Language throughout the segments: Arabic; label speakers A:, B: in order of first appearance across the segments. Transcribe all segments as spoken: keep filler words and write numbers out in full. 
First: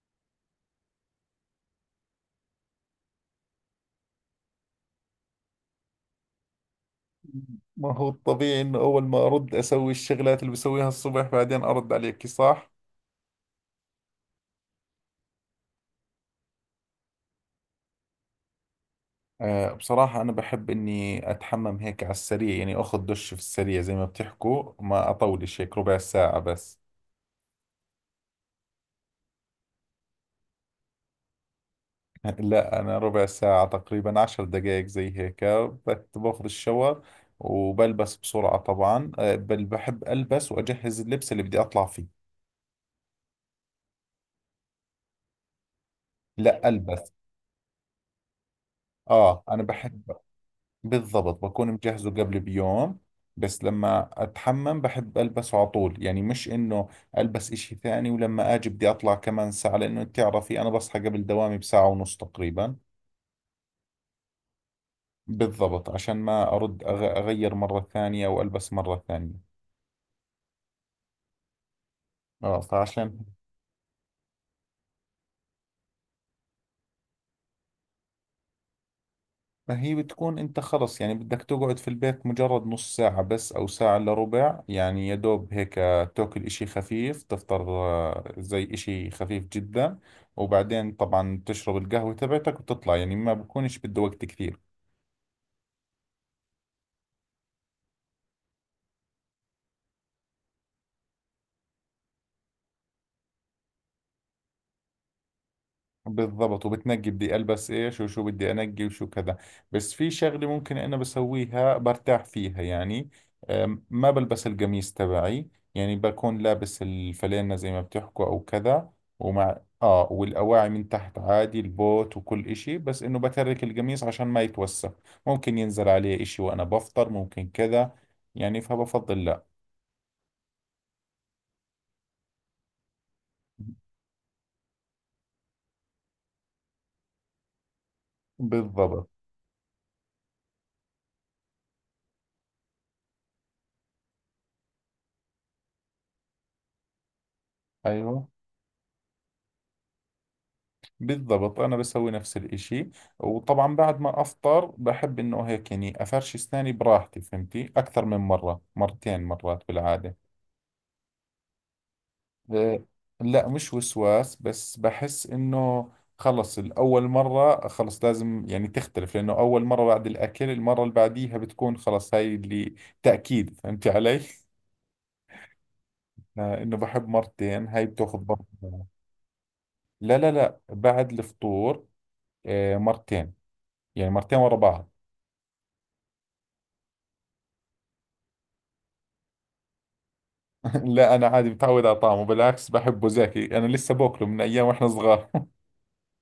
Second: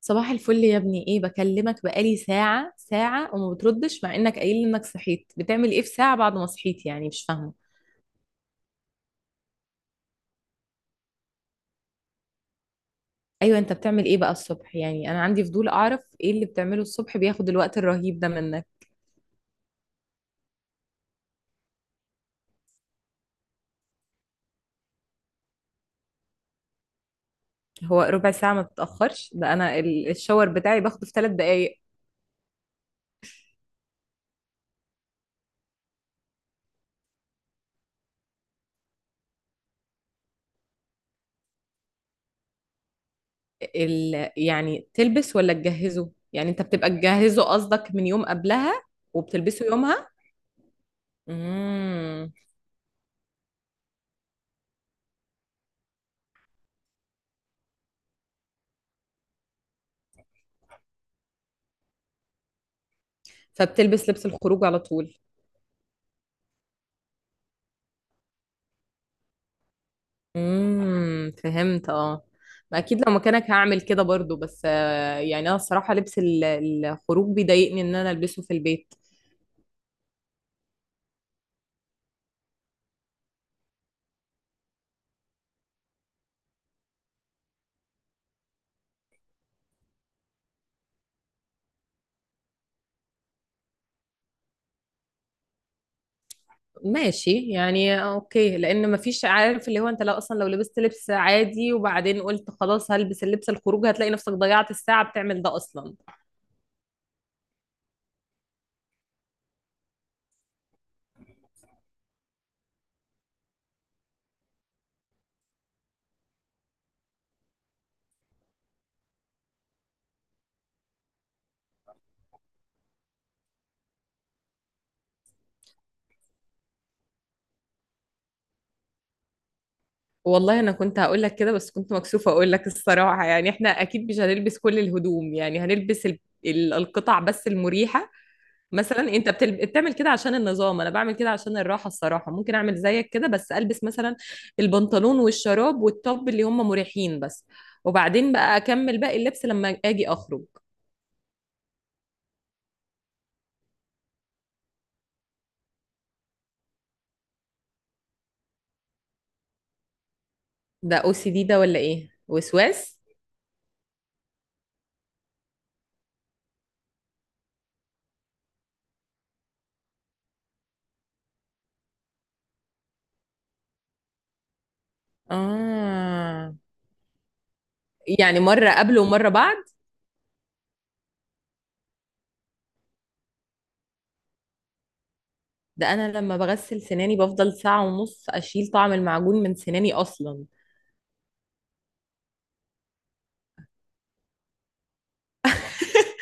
A: صباح الفل يا ابني، ايه بكلمك بقالي ساعة ساعة وما بتردش مع انك قايل لي انك صحيت. بتعمل ايه في ساعة بعد ما صحيت؟ يعني مش فاهمة.
B: ما هو الطبيعي انه اول ما ارد اسوي الشغلات اللي بسويها الصبح، بعدين ارد عليك، صح؟
A: ايوه، انت بتعمل ايه بقى الصبح؟ يعني انا عندي فضول اعرف ايه اللي بتعمله الصبح بياخد الوقت الرهيب ده منك.
B: آه بصراحة انا بحب اني اتحمم هيك على السريع، يعني اخذ دش في السريع زي ما بتحكوا، ما اطولش هيك، ربع ساعة بس.
A: هو ربع ساعة ما بتتأخرش؟ ده انا ال- الشاور بتاعي باخده في ثلاث دقايق.
B: لا، انا ربع ساعة تقريبا، عشر دقائق زي هيك. بت- باخذ الشاور وبلبس بسرعة طبعا. آه بل بحب البس واجهز اللبس اللي بدي اطلع فيه.
A: ال... يعني تلبس ولا تجهزه؟ يعني انت
B: لا،
A: بتبقى
B: البس.
A: تجهزه قصدك من يوم قبلها
B: اه، انا
A: وبتلبسه
B: بحب.
A: يومها.
B: بالضبط، بكون مجهزه
A: امم.
B: قبل بيوم. بس لما اتحمم بحب البسه على طول، يعني مش انه البس اشي ثاني ولما اجي بدي اطلع كمان ساعة، لانه انت تعرفي انا بصحى قبل دوامي بساعة ونص تقريبا.
A: فبتلبس لبس الخروج على طول.
B: بالضبط، عشان ما ارد أغ- اغير مرة ثانية والبس مرة ثانية.
A: امم، فهمت اه.
B: اه
A: ما اكيد لو
B: فعشان.
A: مكانك هعمل كده برضو، بس آه، يعني انا الصراحه لبس ال- الخروج بيضايقني ان انا البسه في البيت.
B: ما هي بتكون انت خلص، يعني بدك تقعد في البيت مجرد نص ساعة بس او ساعة الا ربع، يعني يا دوب هيك تاكل اشي خفيف، تفطر، آه، زي اشي خفيف جدا. وبعدين طبعا تشرب القهوة تبعتك وتطلع، يعني ما بكونش بده وقت كثير.
A: ماشي يعني، اوكي. لان مفيش، عارف اللي هو انت لو اصلا لو لبست لبس عادي وبعدين قلت خلاص هلبس اللبس الخروج هتلاقي نفسك ضيعت الساعه بتعمل ده اصلا.
B: بالضبط، وبتنقي بدي البس ايش وشو بدي انقي وشو كذا. بس في شغله ممكن انا بسويها برتاح فيها يعني. أم، ما بلبس القميص تبعي، يعني بكون لابس الفلينة زي ما بتحكوا او كذا. ومع اه والاواعي من تحت عادي، البوت وكل اشي، بس انه بترك القميص عشان ما يتوسخ. ممكن ينزل عليه اشي وانا بفطر، ممكن كذا، يعني. فبفضل لا.
A: والله انا كنت هقول لك كده بس كنت مكسوفه اقول لك الصراحه. يعني احنا اكيد مش هنلبس كل الهدوم، يعني هنلبس ال- ال- القطع بس المريحه. مثلا
B: بالضبط.
A: انت بتل... بتعمل كده عشان النظام، انا بعمل كده عشان الراحه الصراحه. ممكن اعمل زيك كده بس البس مثلا البنطلون والشراب والتوب اللي هم مريحين بس،
B: ايوه،
A: وبعدين بقى اكمل باقي اللبس لما اجي اخرج.
B: بالضبط، أنا بسوي نفس الإشي. وطبعا بعد ما أفطر بحب إنه هيك، يعني أفرش أسناني براحتي، فهمتي؟ أكثر من مرة، مرتين، مرات بالعادة.
A: ده او سي دي ده ولا ايه،
B: أه،
A: وسواس؟
B: لا، مش وسواس، بس بحس إنه خلص الأول مرة خلص لازم يعني تختلف، لأنه أول مرة بعد الأكل، المرة اللي بعديها بتكون خلص هاي اللي تأكيد. فهمتي علي؟
A: اه،
B: آه، إنه بحب مرتين، هاي بتاخذ
A: يعني
B: برضه.
A: مره قبل ومره بعد؟
B: لا لا لا، بعد الفطور. آه، مرتين، يعني مرتين ورا بعض.
A: ده انا لما بغسل سناني بفضل ساعة ونص اشيل طعم المعجون من سناني اصلا.
B: لا، انا عادي متعود على طعمه، بالعكس بحبه زاكي، انا لسه باكله من ايام واحنا صغار.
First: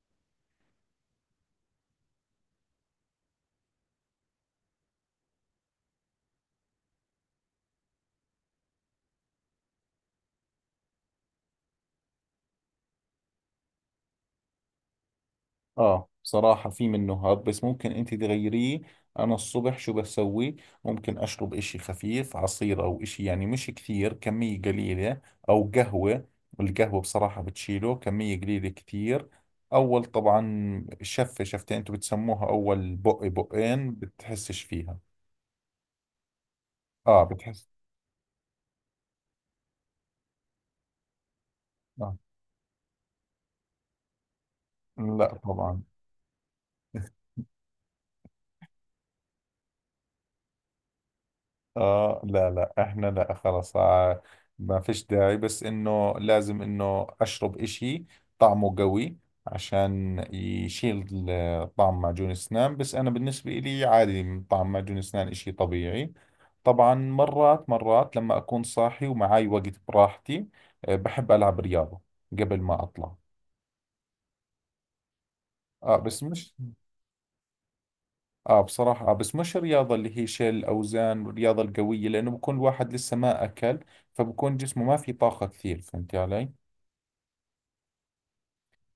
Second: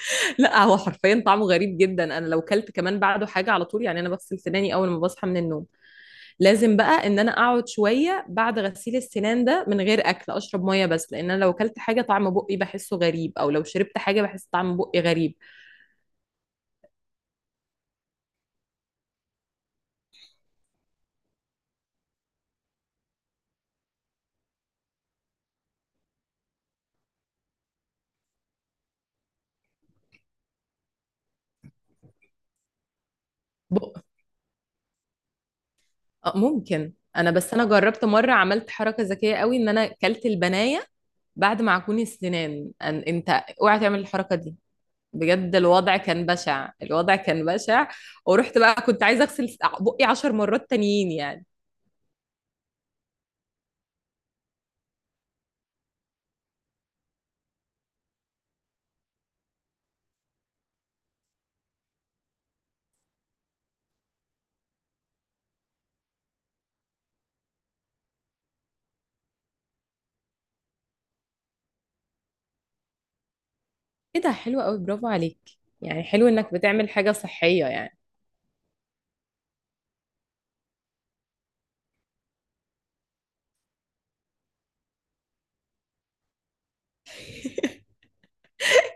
A: لا، هو حرفيا طعمه غريب جدا، انا لو كلت كمان بعده حاجة على طول. يعني انا بغسل سناني اول ما بصحى من النوم، لازم بقى ان انا اقعد شوية بعد غسيل السنان ده من غير اكل، اشرب مية بس، لان انا لو كلت حاجة طعم بقي بحسه غريب او لو شربت حاجة بحس طعم بقي غريب.
B: اه بصراحة في منه هاب، بس ممكن انت تغيريه. انا الصبح شو بسوي؟ ممكن اشرب اشي خفيف، عصير او اشي، يعني مش كثير، كمية قليلة. او قهوة. القهوة بصراحة بتشيله، كمية قليلة كثير. اول طبعا شفة شفتين، انتوا بتسموها اول بق بقين،
A: بق...
B: بتحسش فيها.
A: آه، ممكن
B: اه،
A: انا، بس انا
B: بتحس.
A: جربت مرة عملت حركة ذكية قوي ان انا كلت البناية بعد معجون
B: آه.
A: السنان. أن- انت اوعى تعمل الحركة دي،
B: لا
A: بجد
B: طبعا.
A: الوضع كان بشع، الوضع كان بشع. ورحت بقى كنت عايزه اغسل بقي عشر مرات تانيين يعني.
B: اه، لا لا، احنا لا، خلاص آه، ما فيش داعي، بس انه لازم انه اشرب اشي طعمه قوي عشان يشيل ال- طعم معجون الاسنان. بس انا بالنسبة لي عادي، من طعم معجون الاسنان اشي طبيعي. طبعا مرات مرات لما اكون صاحي ومعاي وقت براحتي، آه، بحب العب رياضة قبل ما اطلع.
A: ايه ده، حلو قوي، برافو عليك.
B: اه،
A: يعني
B: بس
A: حلو انك
B: مش.
A: بتعمل حاجه صحيه يعني.
B: اه بصراحة، آه بس مش الرياضة اللي هي شيل الأوزان والرياضة القوية، لأنه بكون الواحد لسه ما أكل، فبكون جسمه ما في طاقة كثير، فهمتي علي؟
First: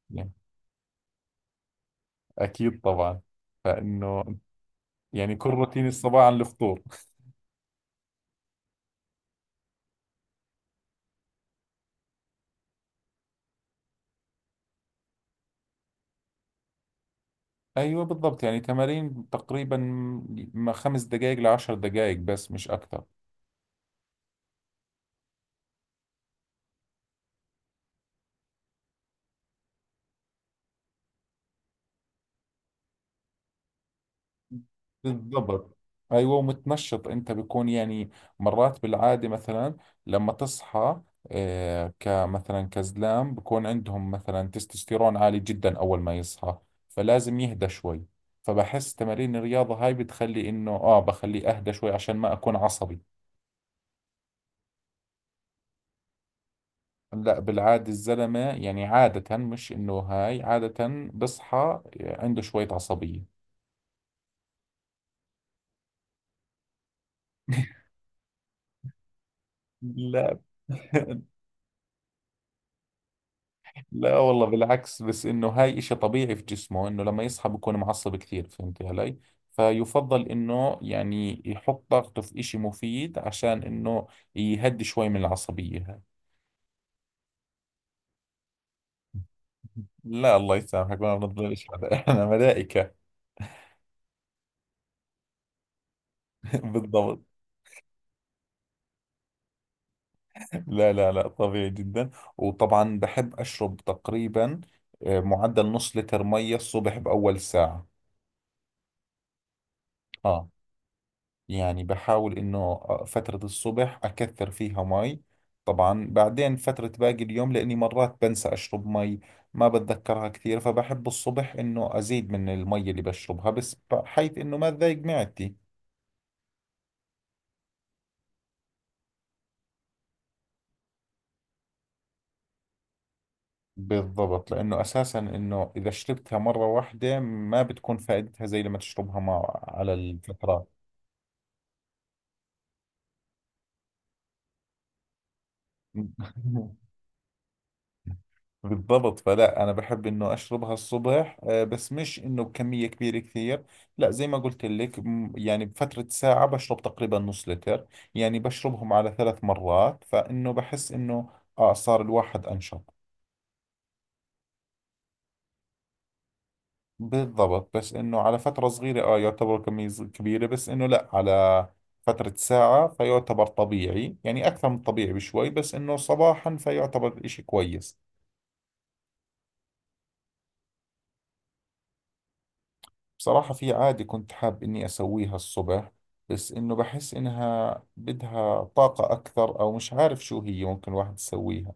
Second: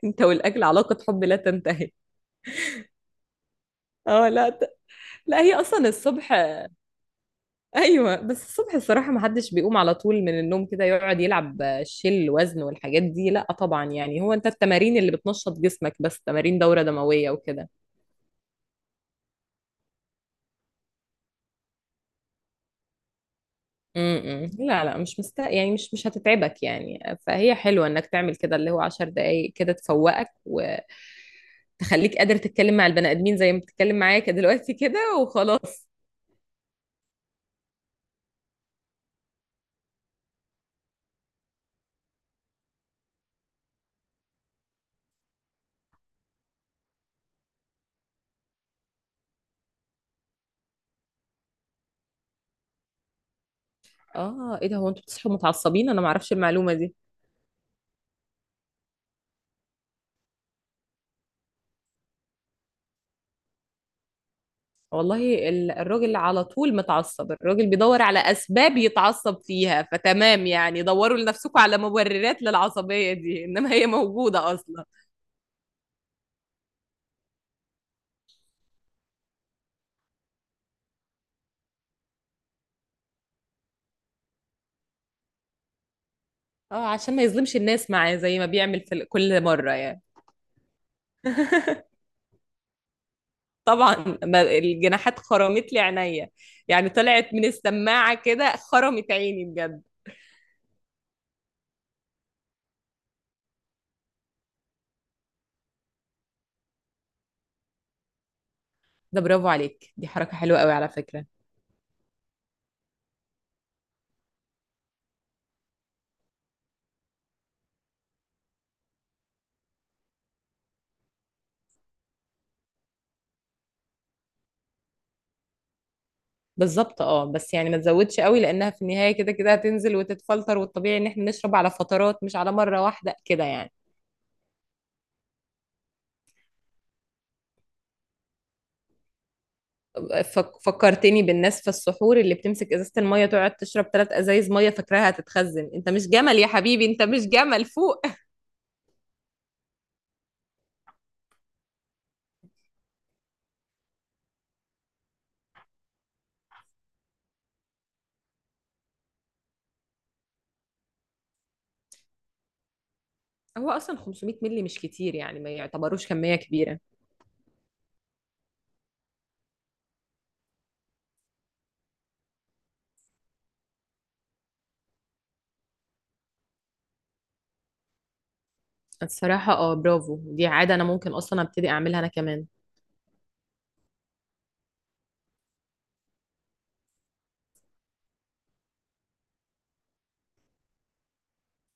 A: انت
B: يعني
A: والاكل علاقه حب لا تنتهي.
B: أكيد طبعا. فإنه
A: اه، لا ت...
B: يعني
A: لا
B: كل
A: هي اصلا
B: روتيني الصباح
A: الصبح.
B: عن الفطور.
A: ايوه، بس الصبح الصراحه ما حدش بيقوم على طول من النوم كده يقعد يلعب شيل وزن والحاجات دي، لا طبعا. يعني هو انت التمارين اللي بتنشط جسمك، بس تمارين دوره دمويه وكده.
B: أيوة، بالضبط، يعني تمارين تقريبا، ما خمس دقائق لعشر دقائق بس، مش أكثر.
A: امم إمم. لا لا، مش مست يعني مش مش هتتعبك يعني. فهي حلوة انك تعمل كده، اللي هو عشر دقايق كده تفوقك وتخليك قادر تتكلم مع البني ادمين زي ما بتتكلم معايا كده دلوقتي كده
B: بالضبط.
A: وخلاص.
B: ايوه، ومتنشط انت بيكون يعني، مرات بالعاده مثلا لما تصحى، آه، كمثلا كزلام بكون عندهم مثلا تستوستيرون عالي جدا اول ما يصحى، فلازم يهدى شوي. فبحس تمارين الرياضه هاي بتخلي انه اه بخليه اهدى شوي عشان ما اكون عصبي.
A: اه ايه ده، هو انتوا بتصحوا متعصبين؟ انا ما اعرفش المعلومة دي.
B: لا، بالعاده الزلمه يعني عاده، مش انه هاي عاده، بصحى عنده شويه عصبيه.
A: والله ال- الراجل على طول متعصب، الراجل بيدور على اسباب يتعصب فيها.
B: لا،
A: فتمام يعني، دوروا لنفسكم على مبررات للعصبية دي، انما هي
B: لا والله،
A: موجودة اصلا.
B: بالعكس، بس انه هاي اشي طبيعي في جسمه، انه لما يصحى بكون معصب كثير، فهمتي علي؟ فيفضل انه يعني يحط طاقته في اشي مفيد عشان انه يهدي شوي من العصبية هاي.
A: اه عشان ما يظلمش الناس معاه زي ما بيعمل في ال- كل مرة يعني.
B: لا، الله يسامحك، ما بنظلمش حدا. احنا ملائكة.
A: طبعًا، ما الجناحات خرمت لي عينيّا، يعني
B: بالضبط.
A: طلعت من السماعة كده خرمت عيني بجد.
B: لا لا لا، طبيعي جدا. وطبعا بحب اشرب تقريبا، آه، معدل نص لتر مية الصبح باول ساعة.
A: ده برافو عليك، دي حركة
B: اه
A: حلوة أوي على فكرة.
B: يعني بحاول إنه فترة الصبح أكثر فيها مي، طبعا بعدين فترة باقي اليوم، لأني مرات بنسى أشرب مي، ما بتذكرها كثير، فبحب الصبح إنه أزيد من المي اللي بشربها، بس بحيث إنه ما تضايق معدتي.
A: بالضبط، آه، بس يعني ما تزوّدش أوي، لإنها في النهاية كده كده هتنزل وتتفلتر، والطبيعي إن إحنا نشرب على فترات مش على مرّة واحدة كده يعني.
B: بالضبط، لأنه أساسا إنه إذا شربتها مرة واحدة ما بتكون فائدتها زي لما تشربها مع على
A: فك
B: الفترات.
A: فكّرتني بالناس في السحور اللي بتمسك إزازة المَيّة تقعد تشرب ثلاث أزايز مَيّة فاكراها هتتخزّن، أنت مش جمل يا حبيبي، أنت مش جمل فوق.
B: بالضبط، فلا، أنا بحب إنه أشربها الصبح، آه، بس مش إنه بكمية كبيرة كثير. لا، زي ما قلت لك، م- يعني بفترة ساعة بشرب تقريبا نص لتر، يعني بشربهم على ثلاث مرات، فإنه بحس إنه آه صار الواحد أنشط.
A: هو أصلًا خمسمائة مِللي مش كتير، يعني ما يعتبروش كمية كبيرة.
B: بالضبط، بس إنه على فترة صغيرة آه يعتبر كمية صغ- كبيرة، بس إنه لا، على فترة ساعة فيعتبر طبيعي، يعني أكثر من طبيعي بشوي، بس إنه صباحا فيعتبر إشي كويس.
A: الصراحة اه، برافو، دي عادة أنا ممكن أصلا أبتدي أعملها أنا كمان.
B: بصراحة في عادة كنت حاب إني أسويها الصبح، بس إنه بحس إنها بدها طاقة أكثر، أو مش عارف شو هي، ممكن الواحد يسويها.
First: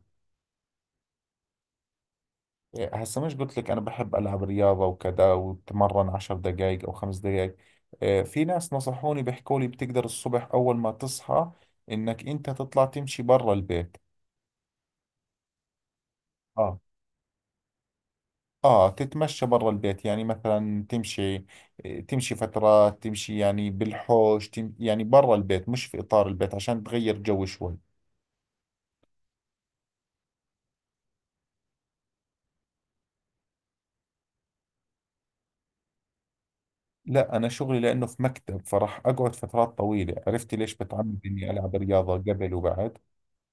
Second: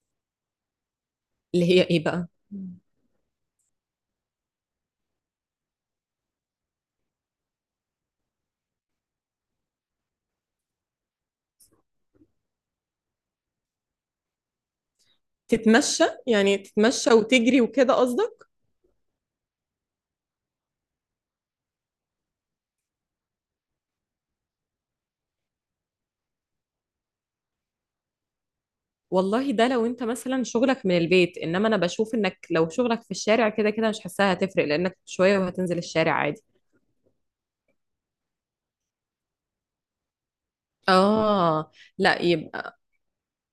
A: اللي هي إيه بقى؟
B: إيه، هسا مش قلت لك أنا بحب ألعب رياضة وكذا وبتمرن عشر دقايق أو خمس دقايق. إيه، في ناس نصحوني بيحكوا لي بتقدر الصبح أول ما تصحى إنك أنت تطلع تمشي برا البيت.
A: تتمشى، يعني
B: آه.
A: تتمشى وتجري وكده قصدك؟
B: آه، تتمشى برا البيت، يعني مثلا تمشي، تمشي فترات، تمشي يعني بالحوش، تم يعني برا البيت مش في إطار البيت عشان تغير جو شوي.
A: والله ده لو أنت مثلا شغلك من البيت، إنما أنا بشوف إنك لو شغلك في الشارع كده كده مش حاساها هتفرق، لأنك شوية وهتنزل الشارع عادي.
B: لا، أنا شغلي لأنه في مكتب، فراح أقعد فترات طويلة، عرفتي ليش بتعمد إني
A: آه
B: ألعب رياضة
A: لا
B: قبل
A: يبقى،
B: وبعد؟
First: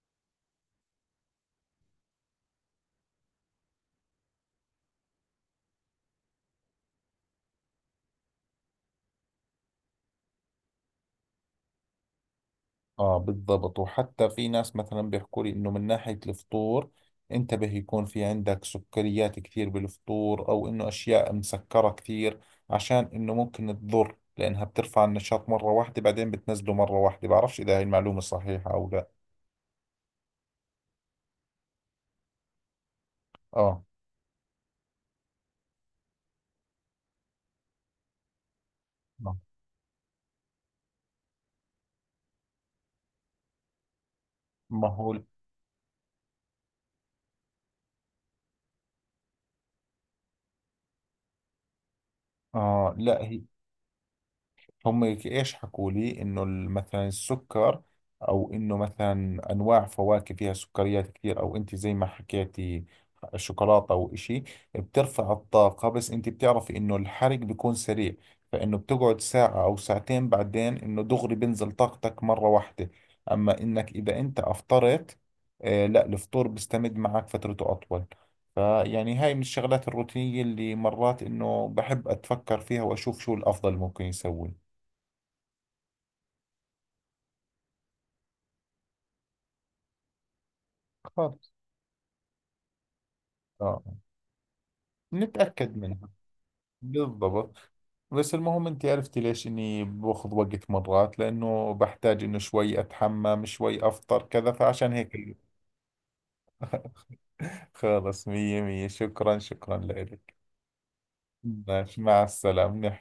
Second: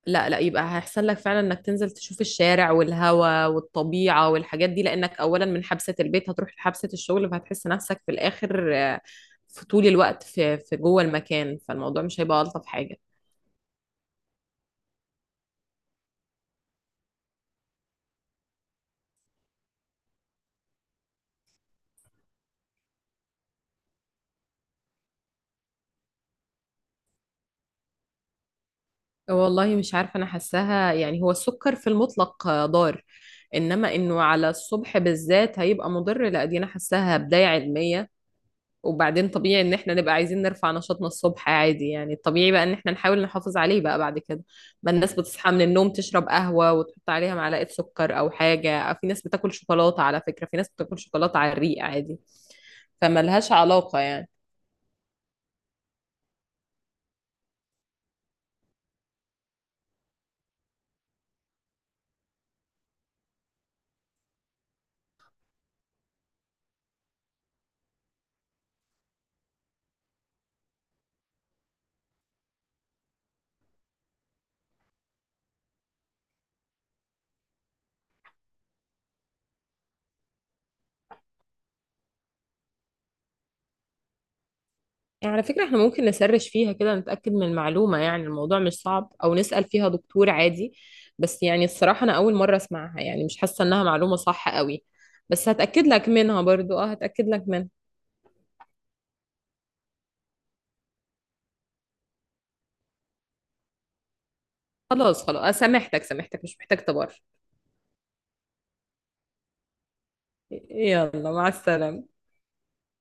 A: لا لا يبقى هيحصل لك فعلا انك تنزل تشوف الشارع والهواء والطبيعة والحاجات دي، لانك اولا من حبسة البيت هتروح لحبسة الشغل، فهتحس نفسك في الاخر آه، في طول الوقت في في جوه المكان، فالموضوع مش هيبقى الطف حاجة.
B: اه، بالضبط. وحتى في ناس مثلا بيحكوا لي انه من ناحية الفطور انتبه يكون في عندك سكريات كثير بالفطور، او انه اشياء مسكرة كثير، عشان انه ممكن تضر، لانها بترفع النشاط مرة واحدة بعدين بتنزله مرة واحدة، بعرفش اذا هاي المعلومة صحيحة او لا.
A: والله مش عارفة، انا حاساها يعني هو السكر في المطلق آه، ضار،
B: اه.
A: انما انه على الصبح بالذات هيبقى مضر، لا دي انا حاساها بداية علمية. وبعدين
B: آه.
A: طبيعي ان احنا نبقى عايزين نرفع نشاطنا الصبح عادي، يعني الطبيعي بقى ان احنا نحاول نحافظ عليه بقى بعد كده.
B: ما
A: ما الناس
B: هو.
A: بتصحى من النوم تشرب قهوة وتحط عليها معلقة سكر او حاجة، أو في ناس بتاكل شوكولاتة، على فكرة في ناس بتاكل شوكولاتة على الريق عادي،
B: اه، لا، هي
A: فملهاش علاقة يعني.
B: هم ايش حكوا لي، انه ال- مثلا السكر، او انه مثلا انواع فواكه فيها سكريات كثير، او انت زي ما حكيتي شوكولاته او اشي، بترفع الطاقه، بس انت بتعرفي انه الحرق بيكون سريع، فانه بتقعد ساعه او ساعتين بعدين انه دغري بنزل طاقتك مره واحده. اما انك اذا انت افطرت، آه، لا، الفطور بيستمد معك فترته اطول، فيعني هاي من الشغلات الروتينية اللي مرات إنه بحب أتفكر فيها وأشوف شو الأفضل ممكن يسوي.
A: يعني على فكرة احنا ممكن نسرش فيها كده نتأكد من المعلومة، يعني الموضوع مش صعب، او نسأل فيها دكتور عادي. بس
B: خالص.
A: يعني الصراحة انا اول مرة اسمعها، يعني مش حاسة
B: اه،
A: انها معلومة صح قوي. بس
B: نتأكد
A: هتأكد
B: منها.
A: لك منها برضو، اه هتأكد لك
B: بالضبط.
A: منها.
B: بس المهم انت عرفتي ليش اني باخذ وقت مرات، لانه بحتاج انه شوي اتحمم، شوي افطر، كذا، فعشان
A: خلاص
B: هيك.
A: خلاص، آه، سامحتك سامحتك، مش محتاج تبرر.
B: خلص، مية مية، شكرا شكرا لك.
A: يلا، مع
B: ماشي،
A: السلامة.
B: مع السلامة.